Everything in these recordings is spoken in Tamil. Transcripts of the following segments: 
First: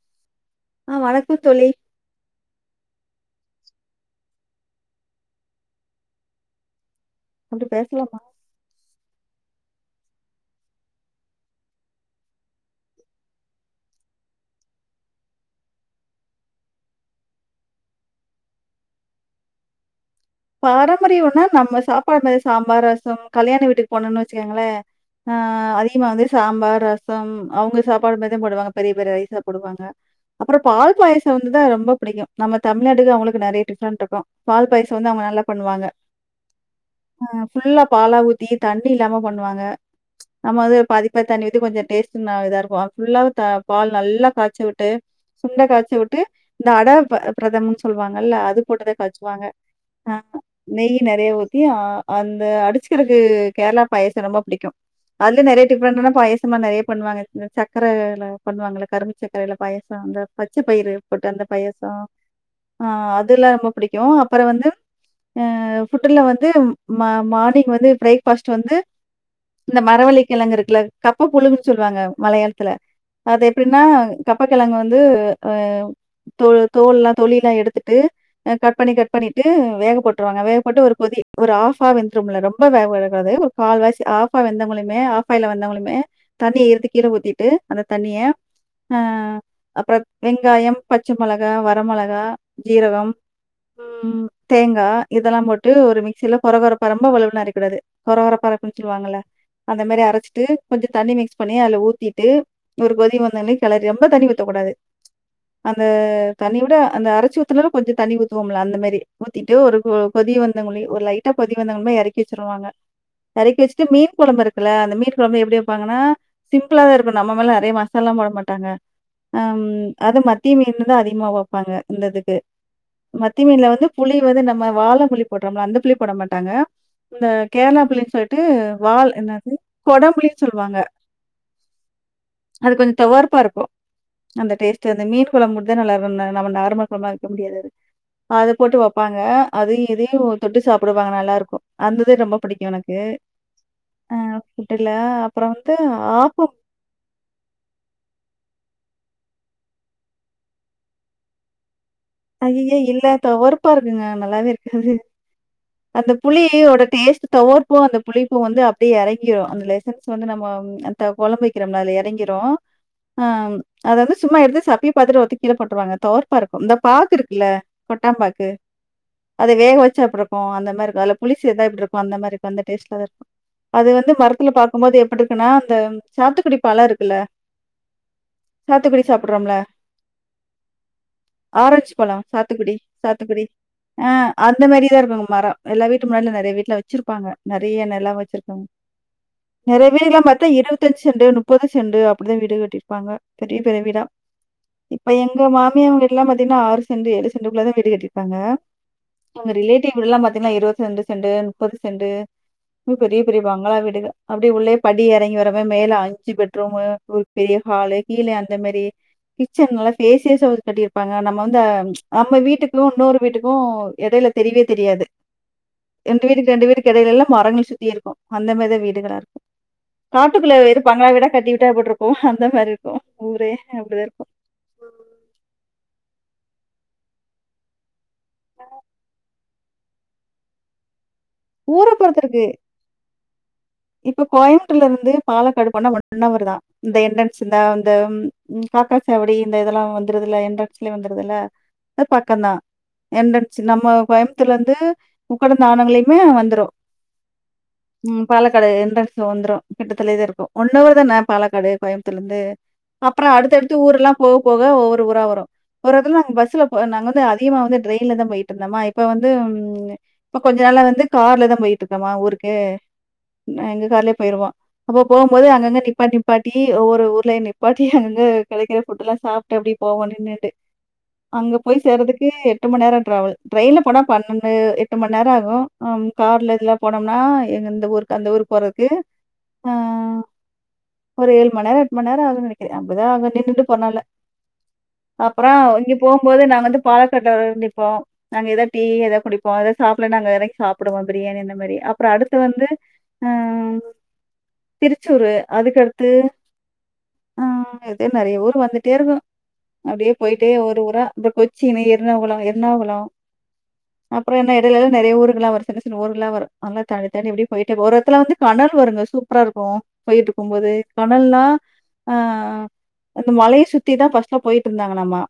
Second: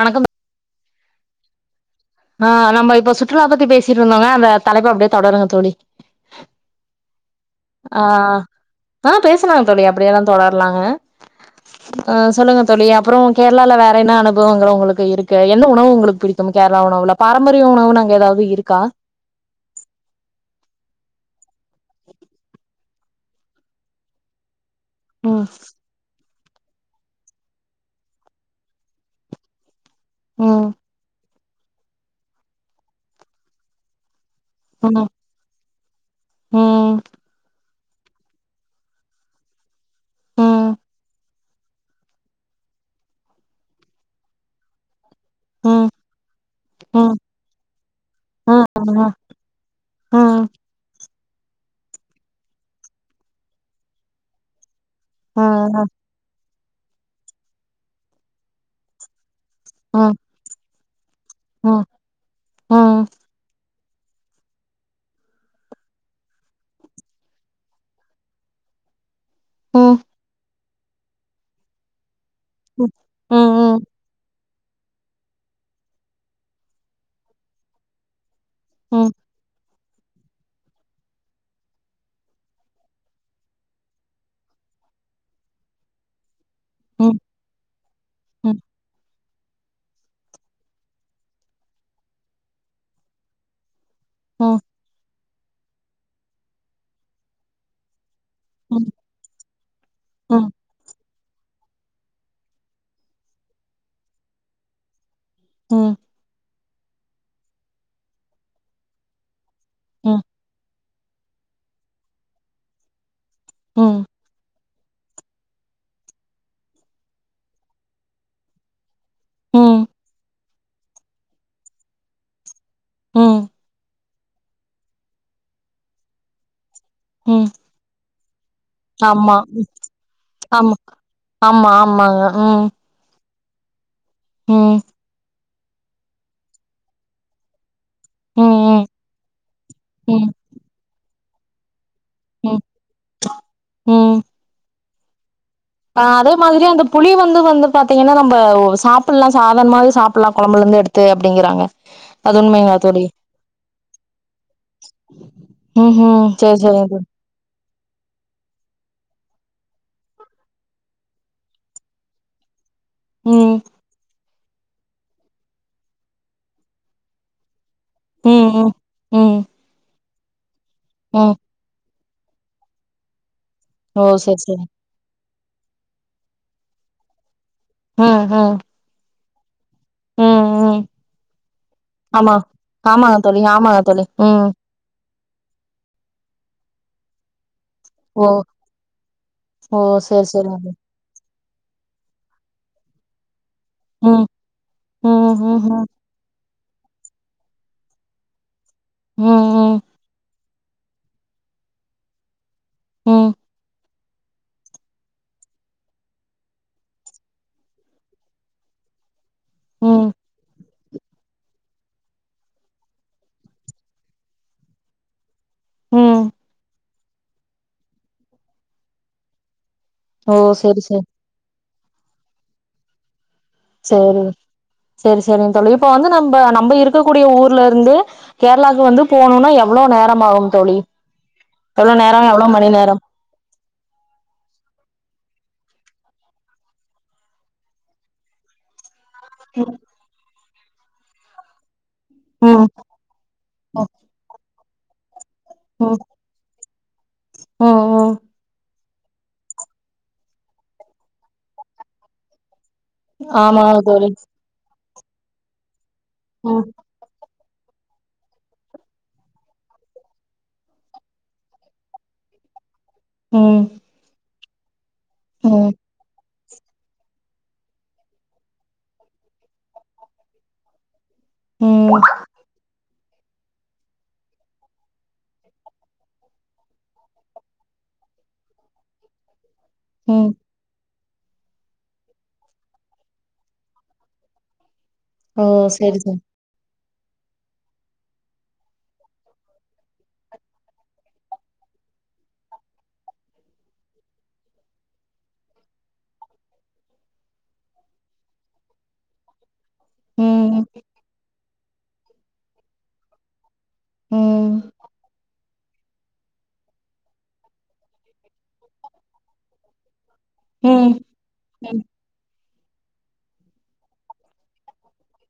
வணக்கம் ஆ வணக்கம் தோழி ஆ நம்ம இப்ப சுற்றுலா பத்தி பேசிட்டு இருந்தோங்க அந்த தலைப்ப அப்டியே தொடருங்க தோழி அப்படி ஆ பேசலாமா? ஆ பேசனாங்க தோழி அப்படியெல்லா தொடரலாங்க ஆ சொல்லுங்க தோழி அப்புற கேரளால வேற என்ன அனுபவங்கள் உங்களுக்கு இருக்கு எந்த உணவு உங்களுக்கு பிடிக் கும் கேரளா உணவுல பாரம்பரிய உணவுனு அங்க ஏதாது இருக்கா பாரம்பரியம்னா நம்ம சாப்பாடுல சாம்பார் ரசம் கல்யாண வீட்டுக்கு போனம்னு வச்சுக்கங்களே ஆ ம் அதி கமா வந்து சாம்பார் ரசம் அவங்க சாப்பாடு மாரிதா போடுவாங்க பெரிய பெரிய ரைஸ்ஸா போடுவாங்க அப்புற ம் பால் பாயசம் வந்துதா ரொம்ப புடிக்கு நம்ம தமிழ்நாட்டுக்கு அவங்களுக்கு நெறய டிஃப்ரெண்ட் இருக்கு பால் க்கு ம் வந்து அவங்க நல்லா பண்ணுவாங்க ம் அ ஃபுல்லா பாலா ஊத்தி தண்ணி இல்லாம பண்ணுவாங்க நம்ம ம் வந்து பாதிப்பாதி தண்ணி ஊத்தி கொஞ்ச டேஸ்ட்ட் இதா இருக்கு ஃபுல்லாவ பால் நல்லா காய்ச்சி விட்டு சுண்டை ம் காய்ச்சு விட்டு இந்த அட ம் பிரதமன் சொல்லுவாங்கல்ல அது ம் போட்டுதா ம் காய்ச்சுவாங்க ஆ ம் நெய் நெறய ஊத்தி அந்த அடிச்சுக்கிறதுக்கு கேரளா பாயச ரொம்ப பிடிக்கு ம் அதுலயே நெறய ம் டிஃப்ரெண்டான பாயசமா நெறைய பண்ணுவாங்க சக்கரல பண்ணுவாங்க கரும்பு சக்கரைல பாயச அந்த பச்சபயிரு போட்டு அந்த ம் பாயச ம் ம் அதுல்லா ரொம்ப பிடிக்கு அப்புற வந்து ஆ ஃபுட்டுல வந்து மா மார்னிங் பிரேக்ஃபாஸ்ட் வந்து இந்த ம் மரவள்ளி கெழங்கு இருக்குல கப்ப கூழுன் சொல்லுவாங்க மலையாளத்துல ம் அது எப்டினா கப் கப்பகெழங்கு வந்து தோ தோல்லா தொலிலா எடுத்துட்டு கட் பண்ணி ம் ம் கட் ட்டு வேகப்பட்டுருவாங்க வேகப்பட்டு ஒரு கொதி ஒரு ஆஃபா வெந்துரும்ல ரொம்ப வேவாது கால்வாசி ஆஃபா வெந்தவங்களுமே ஆஃபாயில வெந்தவங்களுமே தண்ணிய இருத்து கீழ ம் ஊத்திட்டு அந்த தண்ணிய ம் ம் ம் அ அப்பறம் வெங்காயம் பச்ச மெளகா வர மெளகா ஜீரகம் ம் தேங்கா இதெல்லா போட்டு ஒரு மிக்சில கொர கொரப்பா ரொம்ப வலவலன்னு அரைக் கூடாது கொரகொரப்பா இருக்குனு ம் சொல்லுவாங்கள அந்த மாரி அரச்சிட்டு கொஞ்ச தண்ணி மிக்ஸ் பண்ணி அதுல ஊத்திட்டு ஒரு கொதி வந்தோன்னே கெளறி ரொம்ப தண்ணி ஊத்தக்கூடாது அந்த ம் தண்ணி விட அந்த அரைச்சி ஊத்துனோட கொஞ்ச தண்ணி ஊத்துவோம்ல அந்த மாரி ஊத்திட்டு ஒரு கொ கொதி வந்தங்கழி ஒரு லைட்டா கொதி வந்ததுமே எறக்கி வச்சிருவாங்க எறக்கி வச்சுட்டு ம் ம் மீன் கொழம்பு இருக் குல்ல அந்த மீன் கொழம்பு எப்டி வப்பாங்கன்னா சிம்பிளா தா இருக்கு நம்ம மாரிலா நெறைய மசாலா போட மாட்டாங்க ஆ ம் அது மத்தி மீன் தா அதிகமா வப்பாங்க இந்ததுக்கு ம் மத்தி மீன்ல வந்து புளி வந்து நம்ம வாழ புளி போட்றோம்ல அந்த புளி போட மாட்டாங்க இந்த ம். கேரளா புளினு சொல்ட்டு வால் ஆமா என்னது கொடம்புளின்னு ஆமா சொல்லுவாங்க ஆமா ஆமாங்க ம் அது கொஞ்ச தொவர்ப்பா இருக்கு அந்த ம் டேஸ்ட்டு அந்த மீன் கொழம்புக்கு தா நல்லாருக்கு ந நம்ம நார்மல் கொழம்புலா வக்க முடியாது அது ஆ ம் அத போட்டு ம் வப்பாங்க அது இதையு ம் தொட்டு சாப்டுவாங்க நல்லாருக்கு அந்ததே ரொம்ப ம் பிடிக்கு எனக்கு ம் ஆ ஃபுட்டுல அப்புற வந்து ஆ அதே ஆப்பம். மாதிரி அந்த புளி வந்து வந்து பாத்தீங்கன்னா நம்ப சாப்புட்லா சாதரணமாவே சாப்புட்லா கொழம்புலேருந்து எடுத்து அப்டிங்கிறாங்க [unintelligible] ஐய்யய தோழி இல்ல தொவர்ப்பா இருக்குங்க நல்லாவே இருக்காது ம் அந்த ம் சேரி புளியோட சேரிங்க தோழி டேஸ்ட் தொவர்ப்பு அந்த புளிப்பு வந்து அப்டியே எறங்கிரு அந்த லெசன்ஸ் வந்து நம்ம அந்த கொழம்பு வக்கிறம்ல அதுல எறங்கிரு ஆ ம் அத வந்து சும்மா எடுத்து சப்பி பாத்துட்டு ஒத்தி கீழ போட்டுருவாங்க தொவர்ப்பா இருக்கும் இந்த பாக்கு இருக்குல்ல கொட்டாம் பாக்கு ம் ம் ம் அத வேக வச்சா எப்டி இருக்கு அந்த மாரி இருக்கு அதுல ம் புளி சேத்தா எப்டி இருக் கு அந்த மாரி அந்த டேஸ்ட்லதா இருக்கு அது ஓ வந்து சேரி மரத்துல சேரி பாக்கும்போது எப்டிருக் குனா அந்த சாத்துக்குடி பழ இருக்குல்ல ம் ம் சாத்துக்குடி சாப்புட்றோம்ல ம் ம் ஆரஞ் பழ ஆமா சாத்துக்குடி ஆமாங்க தோழி சாத்துக்குடி ஆமாங்க தோழி ஆ ஆ ம் அந்த மாரி தா இருக்கு அந்த மர எல்லா வீட்டு முன்னாடிலா நெறைய வீட்ல வச்சிருப்பாங்க நெறைய நெல ஓ வச்சிருக்கவங்க ஓ நெறைய பேர் எல்லா சேரி பாத்தா சேரிங்க தோழி இருவத்தஞ்சு செண்டு முப்பது செண்டு அப்டிதா வீடு கட்டிருப்பாங்க பெரிய பெரிய வீடா ம் ம் இப்ப எங்க ம் ம் மாமியா வீட் எல்லா பாத்தீங்கனா ஆறு செண்ட் ஏழு செண்டுகுள்ளதா வீடு கட்டியிருப்பாங்க எங்க ம் ரிலேட்டிவ் எல்லா பாத்தீங்களா இருவத் ரெண்டு செண்டு முப்பது செண்டு ம் பெரிய ம் பெரிய பங்களா வீடு க அப்டி உள்ளே படி எறங்கி வரம மேல அஞ்சு பெட்ரூம் ஒரு பெரிய ஹாலு கீழே அந்த மேரி கிச்சன் நல்லா ம் ஸ்பேசியஸா வந் கட்டிருப் பாங்க நம்ம வந்து நம்ம வீட்டுக்கு இன்னொரு வீட்டுக்கு எடையில தெரியவே தெரியாது ரெண்டு ம் வீடுக்கு ரெண்டு வீடுகளுக் எடையில எல்லா மரங்கள் சுத்தி இருக்கு அந்த மேரிதா வீடுகளா இருக்கு ஓ காட்டுக்குள்ள வெறு சேரி சேரி பங்களா வீடா கட்டி விட்டா எட்டி இருக்கு அந்த மாரி இருக்கு ஊரே அப்படிதான் செரி இருக்கும் செரி செரிங்க தோழி இப்ப வந்து நம்ம நம்ப இருக்கக்கூடிய ஊர்ல இருந்து கேரளாக்கு வந்து போணும்னா எவ்ளோ நேர ஆகு தோழி ஊரை எவ்ளோ பொறுத்து நேர இருக்கு எவ்ளோ மணி நேர இப்ப கோயம்புத்தூர்ல இருந்து பாலக்காடு போனா ஒன்னவர் தா இந்த என்டன்சிதா இந்த காக்கஸ் அப்டி இந்த இதெல்லா வந்துருதுல என்ரன்ஸ்லே வந்துருதுல்ல அது பக்கந்தா ம் என்ரன்ஸ் நம்ம கோயமுத்தூர்ல இருந்து உக்கந்த ஆணங்கலையுமே வந்துரு ஓ ம் பாலக்காடு என்ட்ரன்ஸ்ல வந்துரு கிட்டத்துலேதா இருக்கு ஒன்னவர் தான பாலக்காடு கோயமுத்தர்ல இருந்து அப்புற அடுத்தடுத்த ஆமாங்க ஊர் தோழி எல்லா போக போக ஒவ்வொரு ஊரா வரு ஒரு எடத்துல நாங்க ம் பஸ்ல போ நாங்க வந்து திகமா வந்து டிரெயின்ல தா போயிட்டு இருந்தோமா இப்ப வந்து இப்ப கொஞ்ச நாளா வந்து கார்ல தா போயிட்ருக்கமா ஊருக்கு ம் எங்க கார்லயே போயிருவோ அப்ப போம்போது ம் அங்கங்க நிப்பாட்டி நிப்பாட்டி ஒவ்வொரு ஊர்ல நிப்பாட்டி அங்க கிடைக்கிற ஃபுட் எல்லா சாப்டு அப்டி போவோ நின்னுட்டு அங்க போய் ம் சேர்றதுக்கு எட்டு மணி நேரம் டிராவல் ட்ரெயின்ல போனா பன்னெண்டு எட்டு மணி நேர ஆகு கார்ல எல்லா போனோம்னா எந்தெந்த ஊரு அந்த ஊருக் போறதுக்கு அ ம் ஒரு ஏழு மணி நேம் எட்டு மணி நேம் ஆகு நினைக்கிற அப்பதா நின்னுட்டு போனாலு ஓ அப்புற இங்க செரி செரி போம்போது நாங்க வந்து பாலக்காட்ல வ நிப்போம் நாங்க ஏதாவது டீ ஏதாவது குடிப்போ ஏதாவ சாப்பிடல நாங்க எதக்கு சாப்டுவோ பிரியாணி அந்த மாதிரி அப்புற அடுத்து வந்து ம் திருச்சூரு அதுக்கடுத்து ம் இதே மாரி ஊர் வந்துகிட்டே இருக்கும் அப்டியே போயிட்டே ம் ஊரு ஊரா அப்புற கொச்சினு எர்ணாகுளம் எர்ணாகும் அப்புற ம் என்ன இடையில்ல நிறைய ஊரு எல்ல வரு சின்ன சின்ன ஊர் எல்லா வரு எல்லா தாி தாிப்படி போயிட்டு ஒரு ஒரு இடத்துல வந்து டனல் வருங்க சூப்பரா இருக்கு ஏறிட்டு போம் போது ம் டணல்னா ம் ஆ அந்த மலைய சுத்தி தா ஃப்ரஸ்ட்டா போயிட்டு இருந்தாங்கலாமா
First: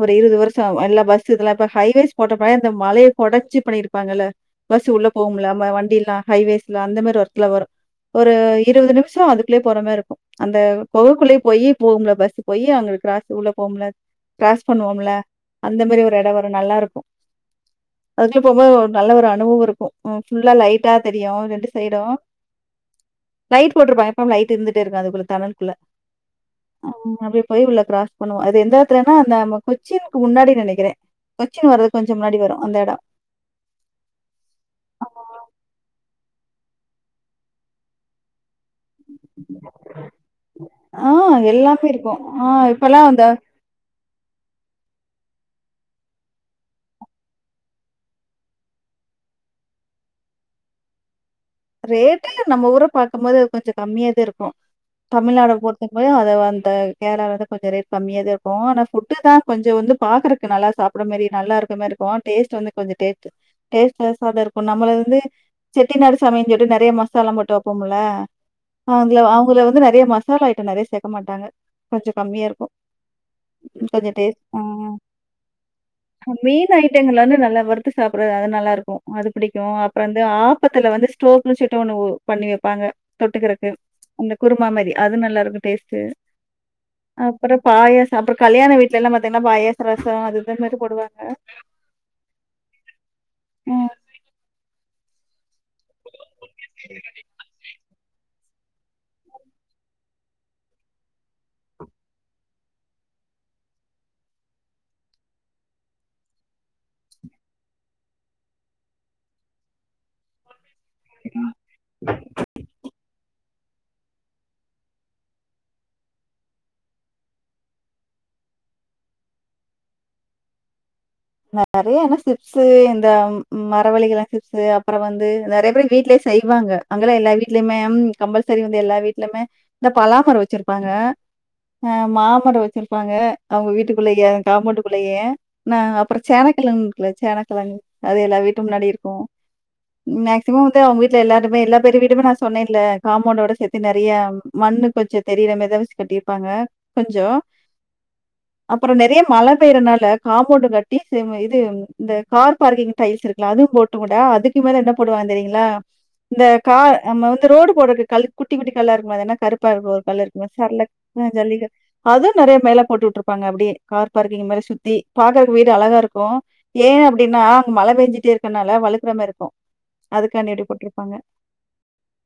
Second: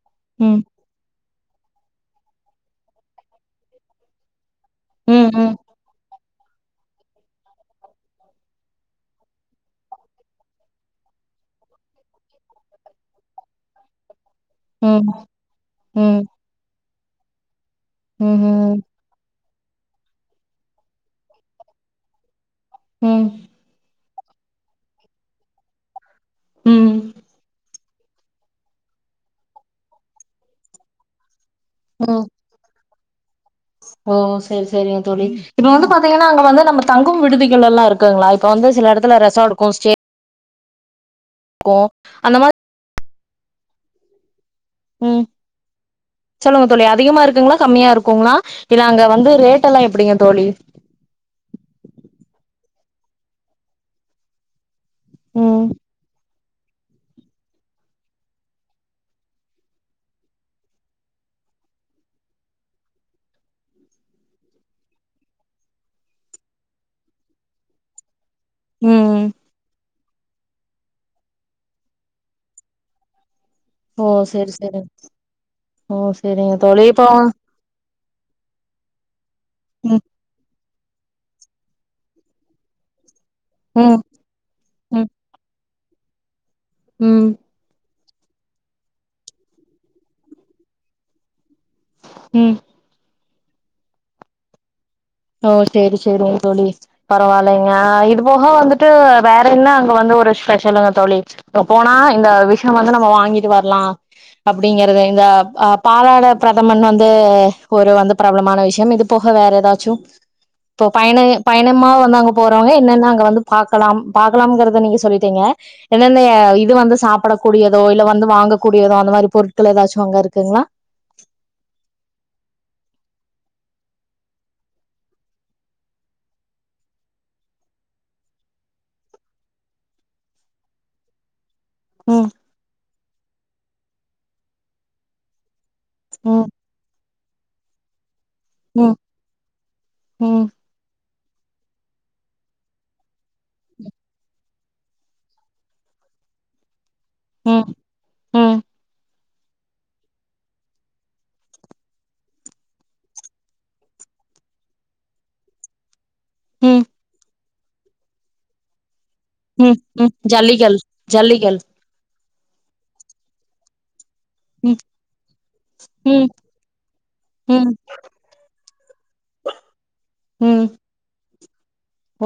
ஒரு இருபது வருஷ ம் எல்லா பஸ் இதெல்லா இப்ப ஹைவேஸ் போட்ட போ இந்த மழைய கொடஞ்சி இது பண்ணியிருப்பாங்கல பஸ் உள்ள ம் ம் போகும்ல வண்டி எல்லா ஹவேஸ்ல அந்த மாரி ஒரத்துல வரு ஒரு இருபது நிமிஷ அதுக்குள்ளயே போற மாரி இருக்கு அந்த குகைக்குள்ளயே போய் போகும்ல பஸ் போய் அவங்களுக்கு கிராஸ் உள்ள போம்ல கிராஸ் ம் ம் பண்ணுவோம்ல அந்த மாதிரி ஒரு இட வரும் நல்லா இருக்கு ம் அதுக்குள்ள போகு ம் போது நல்ல ஒரு அனுபவம் இருக்கும் ஃபுல்லா லைட்டா தெரியு ரெண்டு சைடும் ம் லைட் போட்ருப்பாங்க எப்பமே லைட் இருந்துட்டே இருக்கு அதுக்குள்ள தனல் குள்ள ம் அப்டியே போய் உள்ள கிராஸ் பண்ணுவோம் அது எந்த எடத்துலன்னா அந்த கொச்சினுக்கு முன்னாடி நெனைக்கிறேன் கொச்சின் வர்றது கொஞ்ச முன்னாடி வரும் அந்த எடம் ஓ சேரி சேரிங்க ஆமா. தோழி இப்ப வந்து பாத்தீங்கன்னா அங்க வந்து நம்ம தங்கும் விடுதிகள் எல்லா இருக்குங்களா இப்ப வந்து சில எடத்துல ரெசாட் கோஸ்டே ஆ எல்லாமே இருக்கும் அந்த ஆ மாரி இப்பல்லாம் அந்த ம் சொல்லுங்க தோழி அதிகமா இருக்குங்ளா கம்மியா இருக்குங்ளா இல்ல அங்க வந்து ரேட்டெல்லா எப்படிங்க தோழி ரேட்டு எல்லாம் நம்ம ஊர பாக்கும் போது அது கொஞ்ச கம்மியா தா இருக்கும் தமிழ்நாடு ம் பொறுத்தங்களும் அத [unintelligible] கேரள தா கொஞ்ச ரேட் கம்மியா தான் இருக்கு ஆன ஃபுட்டு தா கொஞ்ச வந்து பாக்குறக்கு நல்லா சாப்புற மாரி நல்லா இருக்க மாரி கோ டேஸ்ட் வந்து கொஞ்ச டேப்பு டேஸ்லஸ்சா தா இருக்கு நம்ம வந்து செட்டி நாடு சமைய கட்டு நெறய மசாலா போட்டு வைப்போம்ல அவங்க ம் அவங்களே வந்து நிறைய மஸ் சாலா அயிட்டம் நிறைய சேக்க மாட்டாங்க கொஞ்சொ கம்மி யாருக்கும் ஓ கொஞ்ச டேஸ்ட் செரி ஆ செரி ஓ செரிங்க மீன் தோழி இப்போ ஐட்டங்க வந்து நல்லா வரு த்து சாப்பறது அது நல்லா இருக்கும் அது புடிக்கும் ம் அப்புற அந்த ஆப்பத்துல வந்து சு டோக்ல சுட்டு ஒண்ணு பண்ணி வைப்பாங்க தொட்டுக்கறக்கு ம் அந்த குருமா மாரி ம் அது நல்லா இருக்கும் டேஸ்டு அ ம் அப்புறம் பாயசம் அப்புறம் கல்யாண வீட்ல எல்லா பாத்தீங்கன்னா பாயாச ரசம் அது இது மாரி போடுவாங்க ம் ம் ஓ சேரி சேரிங் தோழி பரவால் இல்லங்க இது போக வந்துட்டு வேற என்ன அங்க வந்து ஒரு ஸ்பெஷலுங்க தோழி இப்ப போனா இந்த விஷ்யோம் வந்து நம்ம வாங்கிட்டு வர்லாம் அப்டிங்கறது இந்த அ அப் பாலாட பிரதமன் வந்து ஒரு வந்து பிரபலமான விஷயம் இது போக வேற ஏதாச்சு இப்போ பயண பயணமா வந்து அங்க போறவங்க என்னன்ன அங்க வந்து பாக்கலாம் பாக்கலாம் கிறத நீங்க சொல்டீங்க என்னென்ன இது வந்து சாப்ட கூடியதோ இல்ல வந்து வாங்க கூடியதோ அந்த மாரி பொருட்கள் ஏதாச்சு அங்க இருக்குங்களா நெறைய என்ன சிப்ஸு இந்த மரவள்ளி கெழங்கு சிப்ஸு அப்புறோம் வந்து நெறைய பேரு வீட்லயே செய்வாங்க அங்கல்லாம் எல்லா வீட்லயுமே கம்பல் சரி வந்து எல்லா வீட்லயுமே இந்த பலா மர வச்சுருப்பாங்க ஆ ம் மாமர வச்சுருப்பாங்க அவுங்க வீட்டுக்குள்ளயே காம்மோண்டு குள்ளயே நா அப்ப ம் சேனக்கிழங்கு இருக்குல்ல சேனக்கிழங்கு அது எல்லா வீட்டு முன்னாடியு ம் இருக்கும் ம் மேக்ஸிமம் அவுங்க வீட்ல எல்லாருமே எல்லா பேரும் ட்டு அவுங்க வீட்ல எல்லாமே எல்லா பேரு வீடுமே நா சொன்னேல காமௌண்டோட சேத்தி நெறையா மண்ணு கொஞ்சோம் தெரியிற மாரி தா கட்டிருப்பாங்க கொஞ்சோ உம் அப்றோ நெறைய மழ பெயிறனால காமோண்டு கட்டி சி இது இந்த கார் பார்க்கிங் டைல்ஸ் இருக்குல்ல அதுவும் போட்டு கூட அதுக்கு மேல என்ன போட்டு வாங்க தெரியுங்ளா இந்த ம் கார் நம்ம வந்து ரோடு போடுறக்கு கல் குட்டி குட்டி கல்லா இருக்குமே அது என்னா கருப்பா ம் இருக்க ம் கலர்ருகுமே ஜல்லிகள் சரலக் ஜல்லிகள் ஜல்லிகல் அதுவு நெறய மேல போட்டு உட்ருப்பாங்க அப்டியே கார் பாரிங் மேலே ம் சுத்தி பாத வீடு அழகா ம் இருக்கும் ஏன் அப்டின்னா அங்க ம் மழ பெஞ்சிட்டே இருக்கனால வழுக்குற மார் இருக்கும் அது காண்டி அப்டி ம் போட்ருப்பாங்க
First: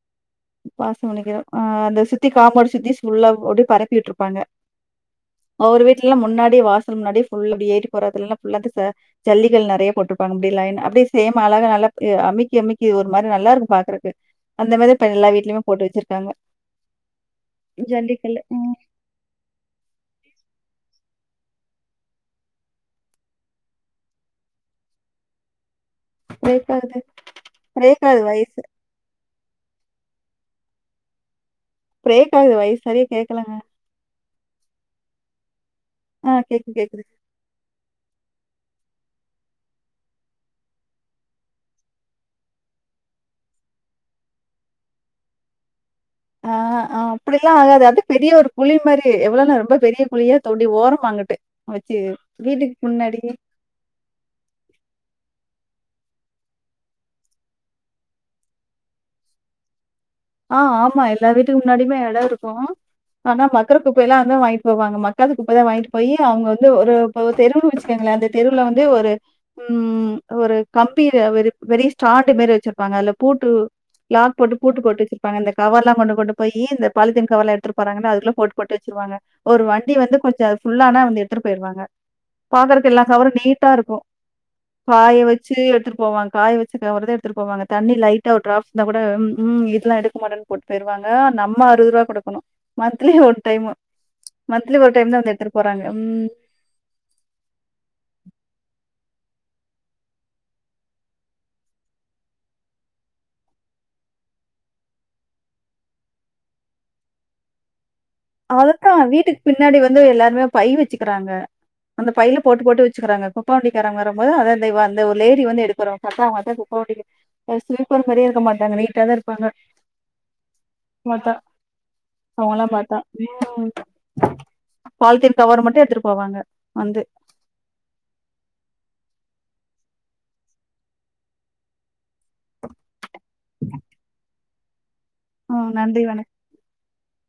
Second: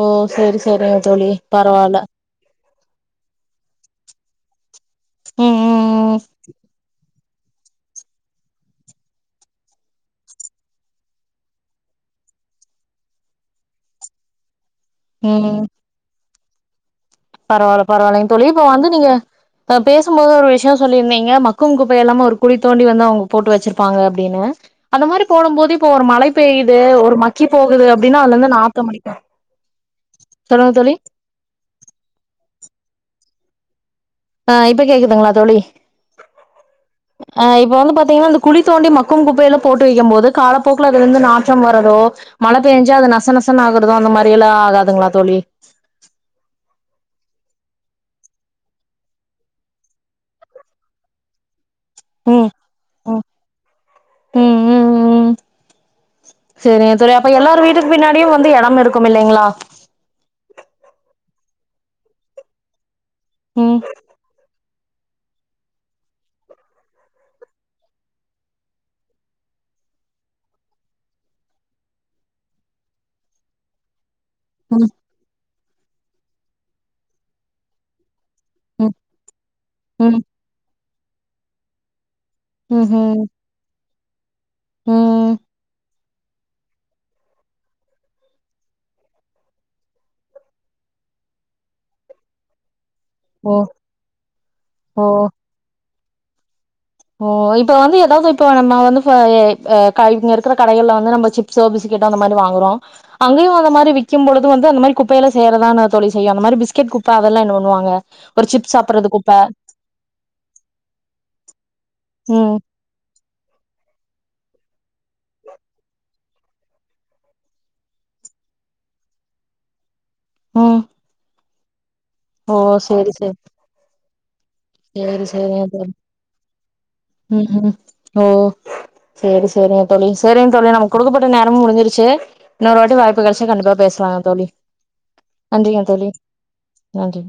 ஓ சேரி சேரிங்க தோழி ஆ அந்த பரவால்ல சுத்தி காமோண்ட் சுத்தி ஃபுல்லா போட் பரப்பி உட்ருப்பாங்க ம் அவுரு வீட்லயு ம் முன்னாடி வாசல் முன்னாடி ஃபுல் அப்டி ஏறி போறதுலல்லா ஃபுல்லாந்து சார் ஜல்லிகல் நெறைய போட்ருப்பாங்க அப்டியே லயன் அப்டியே சேம் அழக நல்லா அமிக்கி அமிக்கி ஒரு மாரி நல்லா இருக்கு பாக்குறக்கு அந்த மாதிரி இப்ப எல்லா ம் வீட்லயுமே போட்டு வச்சிருக்காங்க பரவாயில்ல பரவாயில்லைங்க ஜல்லிக்கல்லு தோழி இப்ப ம் வந்து நீங்க பேசும்போது ஒரு விஷயம் சொல்லியிருந்தீங்க மக்கும் குப்பை எல்லாம் ஒரு குழி தோண்டி வந்து அவுங்க போட்டு வச்சுருப்பாங்க அப்டின்னு அந்த மாரி போடும் போது இப்ப ஒரு மழை பிரேக் பெய்யுது ஆகுது ஒரு மக்கி போகுது பிரேக் ஆகுது அப்டின்னா அதுல இருந்து வாய்ஸு. நாத்தம் அடிக்கு சொல்லுங்க தோழி பிரேக் ஆகுது வாய்ஸ் சரியா கேக் சொல்லுங்க அ இப்போ கேக்குதுங்ளா தோழி ஆ கேக்குது கேக்குது அ இப்ப வந்து பாத்தீங்கன்னா அந்த குழி தோண்டி மக்கும் குப்பையல்ல போட்டு வைக்கும் போது காலப்போக்குல அதுல இருந்து நாத்தம் வர்றதோ மழை பேஞ்சா அது நச நசனு ஆகுறதோ அந்த மாதிரி எல்லா ஆகாதுங்களா தோழி ஆ [inaudible] ஆ அப்டிலாம் ஆகாது அது பெரிய ஒரு குழி மாரி எவ்வளவுன்னா ரொம்ப பெரிய குழியா தோண்டி ஓரமா அங்கிட்டு வச்சு வீட்டுக்கு முன்னாடி உம் உம் உம் உம் சரிங்க தோழி அப்ப எல்லார் வீட்டுக்கு பின்னாடியும் வந்து இடம் இருக்கும் இல்லைங்ளா ஆ ஆமா எல்லா வீட்டுக்கு முன்னாடியுமே எடம் இருக்கும் ஆனா மக்குற ம் குப்பை எல்லாம் அங்க வாங்கி இப்ப வாங்க மக்காத குப்பைலாம் வாங்கிட்டு போய் அவுங்க வந்து ஒரு தெருவுனு வச்சுக்கோங்களேன் அந்த தெருல வந்து ஒரு உம் ஒரு கம்பில வெரி வெரி ஸ்டாண்ட் மாரி வச்சுருப்பாங்க அதுல போட்டு லாக் போட்டு பூட்டு ம் போட்டு வச்சுருப்பாங்க இந்த கவர்லாம் கொண்டு கொண்டு போயி இந்த பாலித்தீன் கவர்ல எடுத்துட்டுப் போறாங்கள அதுக்குள்ள போட்டு போட்டு ம் வச்சிருவாங்க ஒரு வண்டி வந்து ம் கொஞ்சோ அது ஃபுல்லான வந்து எடுத்துட்டு போயிருவாங்க ம் பாக்கறக்கு எல்லா ம் கவறு நீட்டா இருக்கு காய ம் வச்சி எடு த்துட்டு போவாஙா காய வச்சி கவர்ல எடுத்துட்டு போவாங்க தண்ணி லைட்டா ஒரு டிராப் இருந்தா கூட ம்ம் இதெல்லா எடு க்கமா போட்டு போயிருவாங்க நம்ம அறுவது ரூபா குடுக்கணு மன்த்லி ஒரு ஓ டைம் மந்த்லி ஒரு டைம் தா ஓ வந்த எடுத்துட்டு போறாங்க உம் ஓ இப்ப வந்து ஏதாவது இப்போ நம்ம வந்து ப எயே க இங்க இருக்ற கடைகள்ல வந்து நம்ம சிப் சோ பிஸிக்கேட்டோ அந்த மாரி வாங்குறோ அங்கயு அந்த மாரி விக்கும் பொழுது வந்து அந்த மாரி குப்பைலா சேறதான தோழி செய்யு அந்த மாரி பிஸ்கேட் குப்ப அதெல்லா என்ன பண்ணுவாங்க ஒரு சிப்ஸ் அததா சாப்பட்றது குப்ப வீட்டுக்கு பின்னாடி வந்து எல்லாருமே பை வச்சிக்கிறாங்க அந்த பைல ம் போட்டு போட்டு வச்சிக்கிறாங்க போ குப்ப வண்டி காரங்க வரும்போது அது அந்த அந்த வ ஒரு லேடி வந்து எடுக்றோ பத்தவங்க குப்பவண்டி ஸ்லீப்பர் மாறியே இருக்க மாட்டாங்க நீட்டா தா இருப்பாங்க அ ம் வாத்தா ஓ அவங்கெல்லா பாத்தா சேரி சேரி சேரி பாலித்தீன் கவர் சேரிங்க மட்டு தோழி எடுத்துட்டு போவாங்க வந்து ம் உம் ஓ சேரி சேரிங்க தோழி சேரிங்க தோழி நமக்கு குடுக்கப்பட்ட நேரமும் முடிஞ்சிருச்சி இன்னொரு வாட்டி வாய்ப்பு கெடச்சா கண்டிப்பா பேசலாங்க தோழி ம் நன்றி வணக்கம். நன்றி